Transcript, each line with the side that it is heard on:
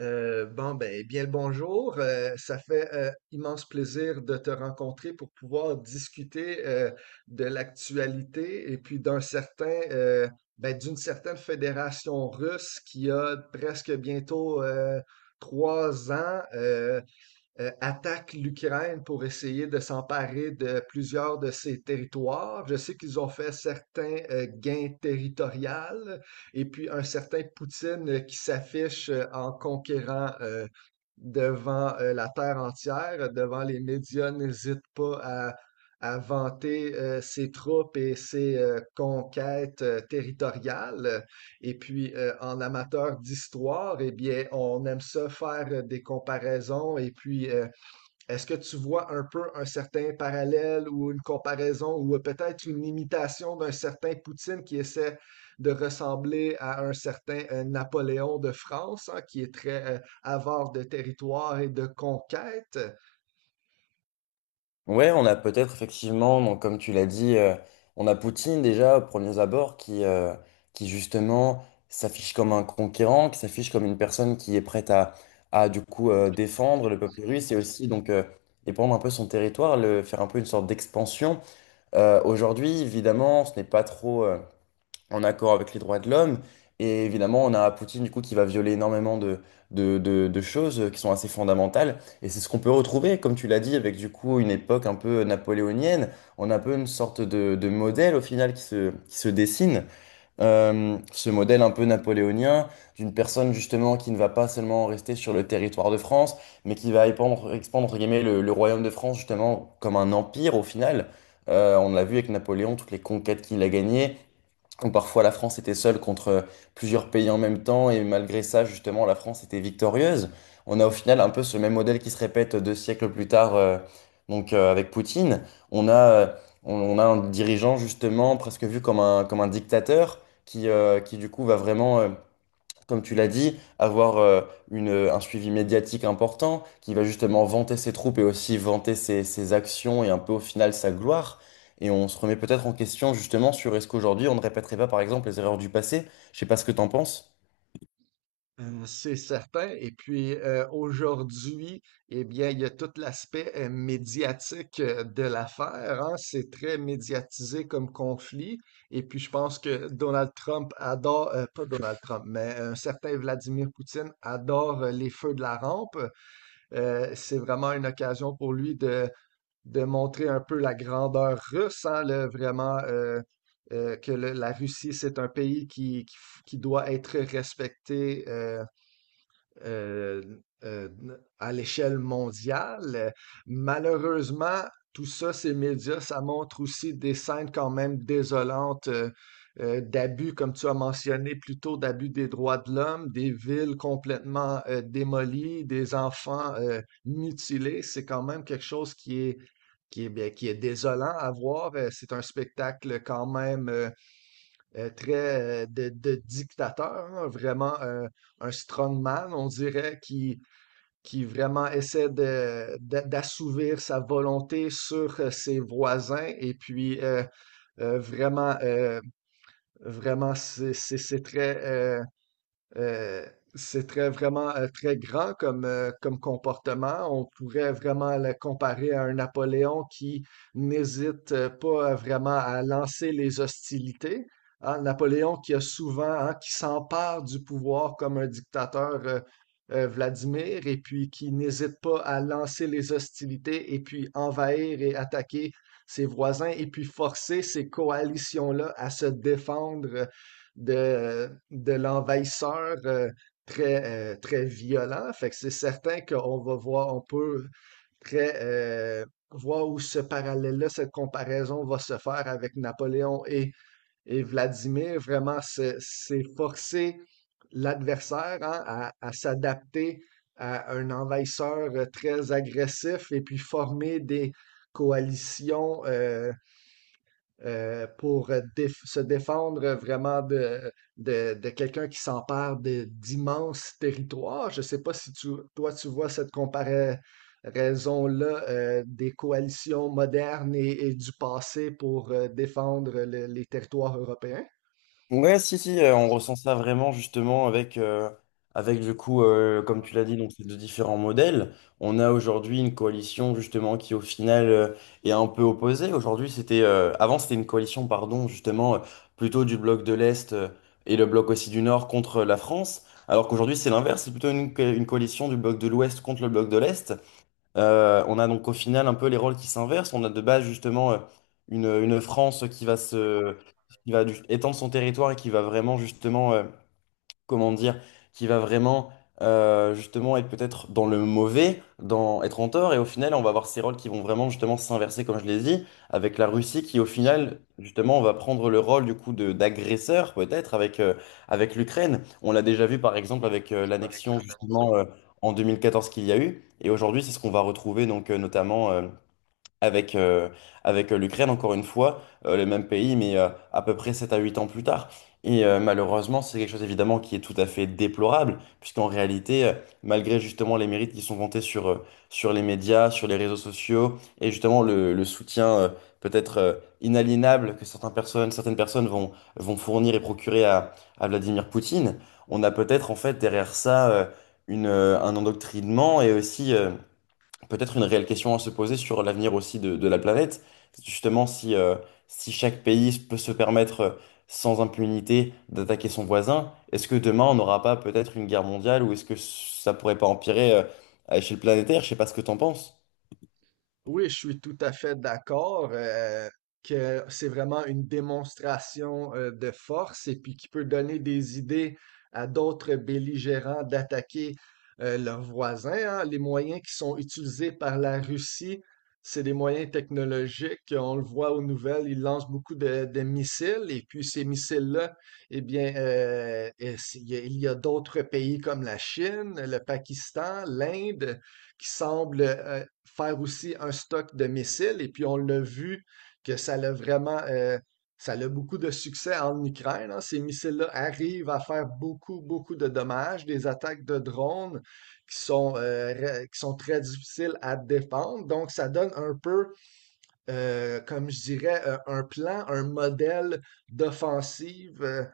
right: Bien le bonjour. Ça fait immense plaisir de te rencontrer pour pouvoir discuter de l'actualité et puis d'un certain, d'une certaine fédération russe qui a presque bientôt trois ans. Attaque l'Ukraine pour essayer de s'emparer de plusieurs de ses territoires. Je sais qu'ils ont fait certains gains territoriaux et puis un certain Poutine qui s'affiche en conquérant devant la terre entière, devant les médias, n'hésite pas à vanter ses troupes et ses conquêtes territoriales. Et puis, en amateur d'histoire, eh bien, on aime ça faire des comparaisons. Et puis, est-ce que tu vois un peu un certain parallèle ou une comparaison ou peut-être une imitation d'un certain Poutine qui essaie de ressembler à un certain Napoléon de France, hein, qui est très avare de territoire et de conquête?
left: Ouais, on a peut-être effectivement, donc comme tu l'as dit, on a Poutine déjà, aux premiers abords, qui justement s'affiche comme un conquérant, qui s'affiche comme une personne qui est prête à du coup défendre le peuple russe et aussi donc défendre un peu son territoire, le, faire un peu une sorte d'expansion. Aujourd'hui, évidemment, ce n'est pas trop, en accord avec les droits de l'homme. Et évidemment, on a Poutine du coup qui va violer énormément de choses qui sont assez fondamentales. Et c'est ce qu'on peut retrouver, comme tu l'as dit, avec du coup une époque un peu napoléonienne. On a un peu une sorte de modèle au final qui se dessine. Ce modèle un peu napoléonien d'une personne justement qui ne va pas seulement rester sur le territoire de France, mais qui va expandre, entre guillemets le royaume de France justement comme un empire au final. On l'a vu avec Napoléon, toutes les conquêtes qu'il a gagnées où parfois la France était seule contre plusieurs pays en même temps, et malgré ça, justement, la France était victorieuse. On a au final un peu ce même modèle qui se répète 2 siècles plus tard, donc avec Poutine. On a, on a un dirigeant, justement, presque vu comme un dictateur, qui du coup va vraiment, comme tu l'as dit, avoir un suivi médiatique important, qui va justement vanter ses troupes et aussi vanter ses actions et un peu au final sa gloire. Et on se remet peut-être en question justement sur est-ce qu'aujourd'hui on ne répéterait pas par exemple les erreurs du passé. Je sais pas ce que t'en penses.
right: C'est certain. Et puis aujourd'hui, eh bien, il y a tout l'aspect médiatique de l'affaire, hein. C'est très médiatisé comme conflit. Et puis je pense que Donald Trump adore, pas Donald Trump, mais un certain Vladimir Poutine adore les feux de la rampe. C'est vraiment une occasion pour lui de montrer un peu la grandeur russe, hein, vraiment que la Russie, c'est un pays qui doit être respecté, euh, euh, à l'échelle mondiale. Malheureusement, tout ça, ces médias, ça montre aussi des scènes quand même désolantes d'abus, comme tu as mentionné plus tôt, d'abus des droits de l'homme, des villes complètement démolies, des enfants mutilés. C'est quand même quelque chose qui est désolant à voir. C'est un spectacle quand même, très de dictateur, hein, vraiment un strongman, on dirait, qui vraiment essaie d'assouvir sa volonté sur ses voisins. Et puis, euh, vraiment, euh, vraiment, c'est euh, c'est très vraiment très grand comme, comme comportement. On pourrait vraiment le comparer à un Napoléon qui n'hésite pas à vraiment à lancer les hostilités. Hein, Napoléon qui a souvent, hein, qui s'empare du pouvoir comme un dictateur Vladimir et puis qui n'hésite pas à lancer les hostilités et puis envahir et attaquer ses voisins et puis forcer ces coalitions-là à se défendre de l'envahisseur très, très violent. Fait que c'est certain qu'on va voir, on peut très voir où ce parallèle-là, cette comparaison va se faire avec Napoléon et Vladimir. Vraiment, c'est forcer l'adversaire hein, à s'adapter à un envahisseur très agressif et puis former des coalitions pour se défendre vraiment de quelqu'un qui s'empare d'immenses territoires. Je ne sais pas si toi, tu vois cette comparaison-là des coalitions modernes et du passé pour défendre les territoires européens.
left: Ouais, si, si, on ressent ça vraiment justement avec du coup, comme tu l'as dit, donc ces deux différents modèles. On a aujourd'hui une coalition justement qui au final est un peu opposée. Aujourd'hui, c'était, avant c'était une coalition, pardon, justement, plutôt du bloc de l'Est et le bloc aussi du Nord contre la France. Alors qu'aujourd'hui, c'est l'inverse, c'est plutôt une coalition du bloc de l'Ouest contre le bloc de l'Est. On a donc au final un peu les rôles qui s'inversent. On a de base justement une France qui va se, étendre son territoire et qui va vraiment justement comment dire, qui va vraiment justement être peut-être dans le mauvais, dans être en tort, et au final on va avoir ces rôles qui vont vraiment justement s'inverser, comme je l'ai dit, avec la Russie qui au final justement va prendre le rôle du coup de d'agresseur peut-être avec avec l'Ukraine. On l'a déjà vu par exemple avec l'annexion justement en 2014 qu'il y a eu, et aujourd'hui c'est ce qu'on va retrouver donc notamment avec, avec l'Ukraine, encore une fois, le même pays, mais à peu près 7 à 8 ans plus tard. Et malheureusement, c'est quelque chose évidemment qui est tout à fait déplorable, puisqu'en réalité, malgré justement les mérites qui sont vantés sur les médias, sur les réseaux sociaux, et justement le soutien peut-être inaliénable que certaines personnes vont, vont fournir et procurer à Vladimir Poutine, on a peut-être en fait derrière ça un endoctrinement et aussi peut-être une réelle question à se poser sur l'avenir aussi de la planète. Justement, si chaque pays peut se permettre sans impunité d'attaquer son voisin, est-ce que demain on n'aura pas peut-être une guerre mondiale ou est-ce que ça pourrait pas empirer à échelle planétaire? Je sais pas ce que t'en penses.
right: Oui, je suis tout à fait d'accord que c'est vraiment une démonstration de force et puis qui peut donner des idées à d'autres belligérants d'attaquer leurs voisins, hein. Les moyens qui sont utilisés par la Russie, c'est des moyens technologiques. On le voit aux nouvelles, ils lancent beaucoup de missiles et puis ces missiles-là, eh bien, il y a d'autres pays comme la Chine, le Pakistan, l'Inde, qui semble faire aussi un stock de missiles. Et puis, on l'a vu que ça l'a ça a beaucoup de succès en Ukraine, hein. Ces missiles-là arrivent à faire beaucoup, beaucoup de dommages, des attaques de drones qui qui sont très difficiles à défendre. Donc, ça donne un peu comme je dirais, un plan, un modèle d'offensive euh,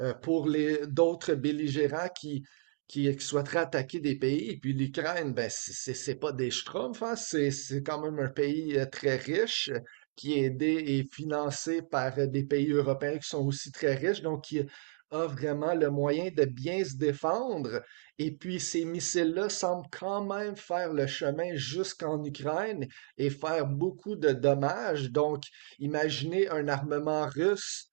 right: euh, pour les d'autres belligérants qui souhaiteraient attaquer des pays. Et puis l'Ukraine, ben, c'est pas des schtroumpfs, hein, c'est quand même un pays très riche qui est aidé et financé par des pays européens qui sont aussi très riches, donc qui a vraiment le moyen de bien se défendre. Et puis ces missiles-là semblent quand même faire le chemin jusqu'en Ukraine et faire beaucoup de dommages. Donc, imaginez un armement russe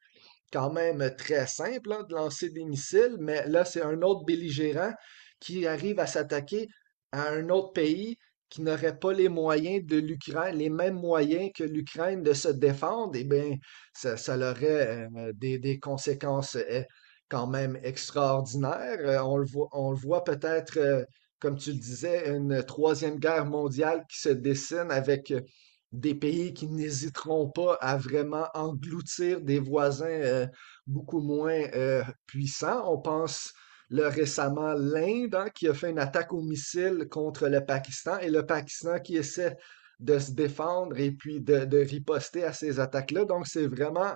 right: quand même très simple hein, de lancer des missiles, mais là, c'est un autre belligérant qui arrive à s'attaquer à un autre pays qui n'aurait pas les moyens de l'Ukraine, les mêmes moyens que l'Ukraine de se défendre, eh bien, ça aurait des conséquences quand même extraordinaires. On le voit comme tu le disais, une troisième guerre mondiale qui se dessine avec des pays qui n'hésiteront pas à vraiment engloutir des voisins beaucoup moins puissants. On pense le récemment l'Inde hein, qui a fait une attaque au missile contre le Pakistan et le Pakistan qui essaie de se défendre et puis de riposter à ces attaques-là. Donc c'est vraiment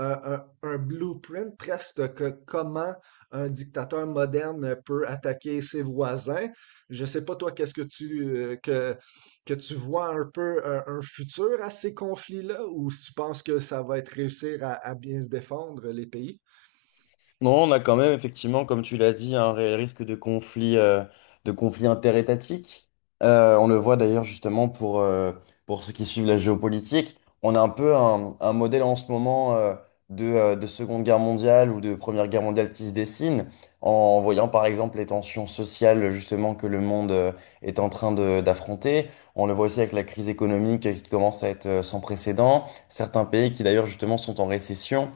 right: blueprint presque que comment un dictateur moderne peut attaquer ses voisins. Je ne sais pas toi, qu'est-ce que tu vois un peu un futur à ces conflits-là, ou si tu penses que ça va être réussir à bien se défendre, les pays?
left: Non, on a quand même effectivement, comme tu l'as dit, un réel risque de conflit interétatique. On le voit d'ailleurs justement pour ceux qui suivent la géopolitique. On a un peu un modèle en ce moment de Seconde Guerre mondiale ou de Première Guerre mondiale qui se dessine en voyant par exemple les tensions sociales justement que le monde est en train d'affronter. On le voit aussi avec la crise économique qui commence à être sans précédent. Certains pays qui d'ailleurs justement sont en récession.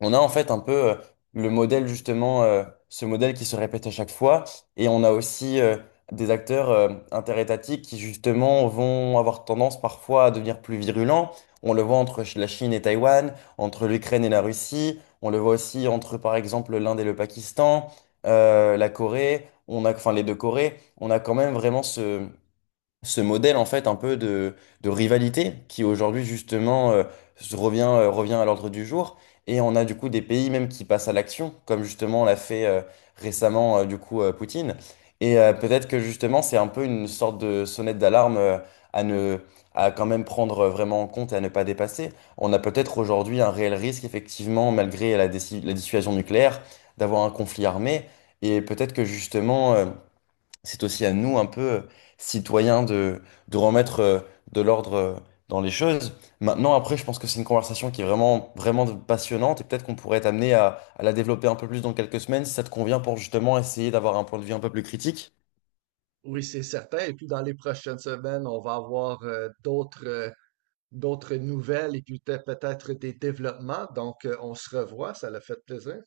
left: On a en fait un peu le modèle justement, ce modèle qui se répète à chaque fois, et on a aussi des acteurs interétatiques qui justement vont avoir tendance parfois à devenir plus virulents. On le voit entre la Chine et Taïwan, entre l'Ukraine et la Russie, on le voit aussi entre par exemple l'Inde et le Pakistan, la Corée, on a, enfin les deux Corées, on a quand même vraiment ce modèle en fait un peu de rivalité qui aujourd'hui justement revient à l'ordre du jour. Et on a du coup des pays même qui passent à l'action, comme justement l'a fait récemment du coup Poutine. Et peut-être que justement c'est un peu une sorte de sonnette d'alarme à ne, à quand même prendre vraiment en compte et à ne pas dépasser. On a peut-être aujourd'hui un réel risque effectivement, malgré la, la dissuasion nucléaire, d'avoir un conflit armé. Et peut-être que justement c'est aussi à nous, un peu citoyens, de remettre de l'ordre dans les choses. Maintenant, après, je pense que c'est une conversation qui est vraiment, vraiment passionnante et peut-être qu'on pourrait être amené à la développer un peu plus dans quelques semaines si ça te convient pour justement essayer d'avoir un point de vue un peu plus critique.
right: Oui, c'est certain. Et puis dans les prochaines semaines, on va avoir d'autres nouvelles et puis peut-être des développements. Donc, on se revoit. Ça l'a fait plaisir.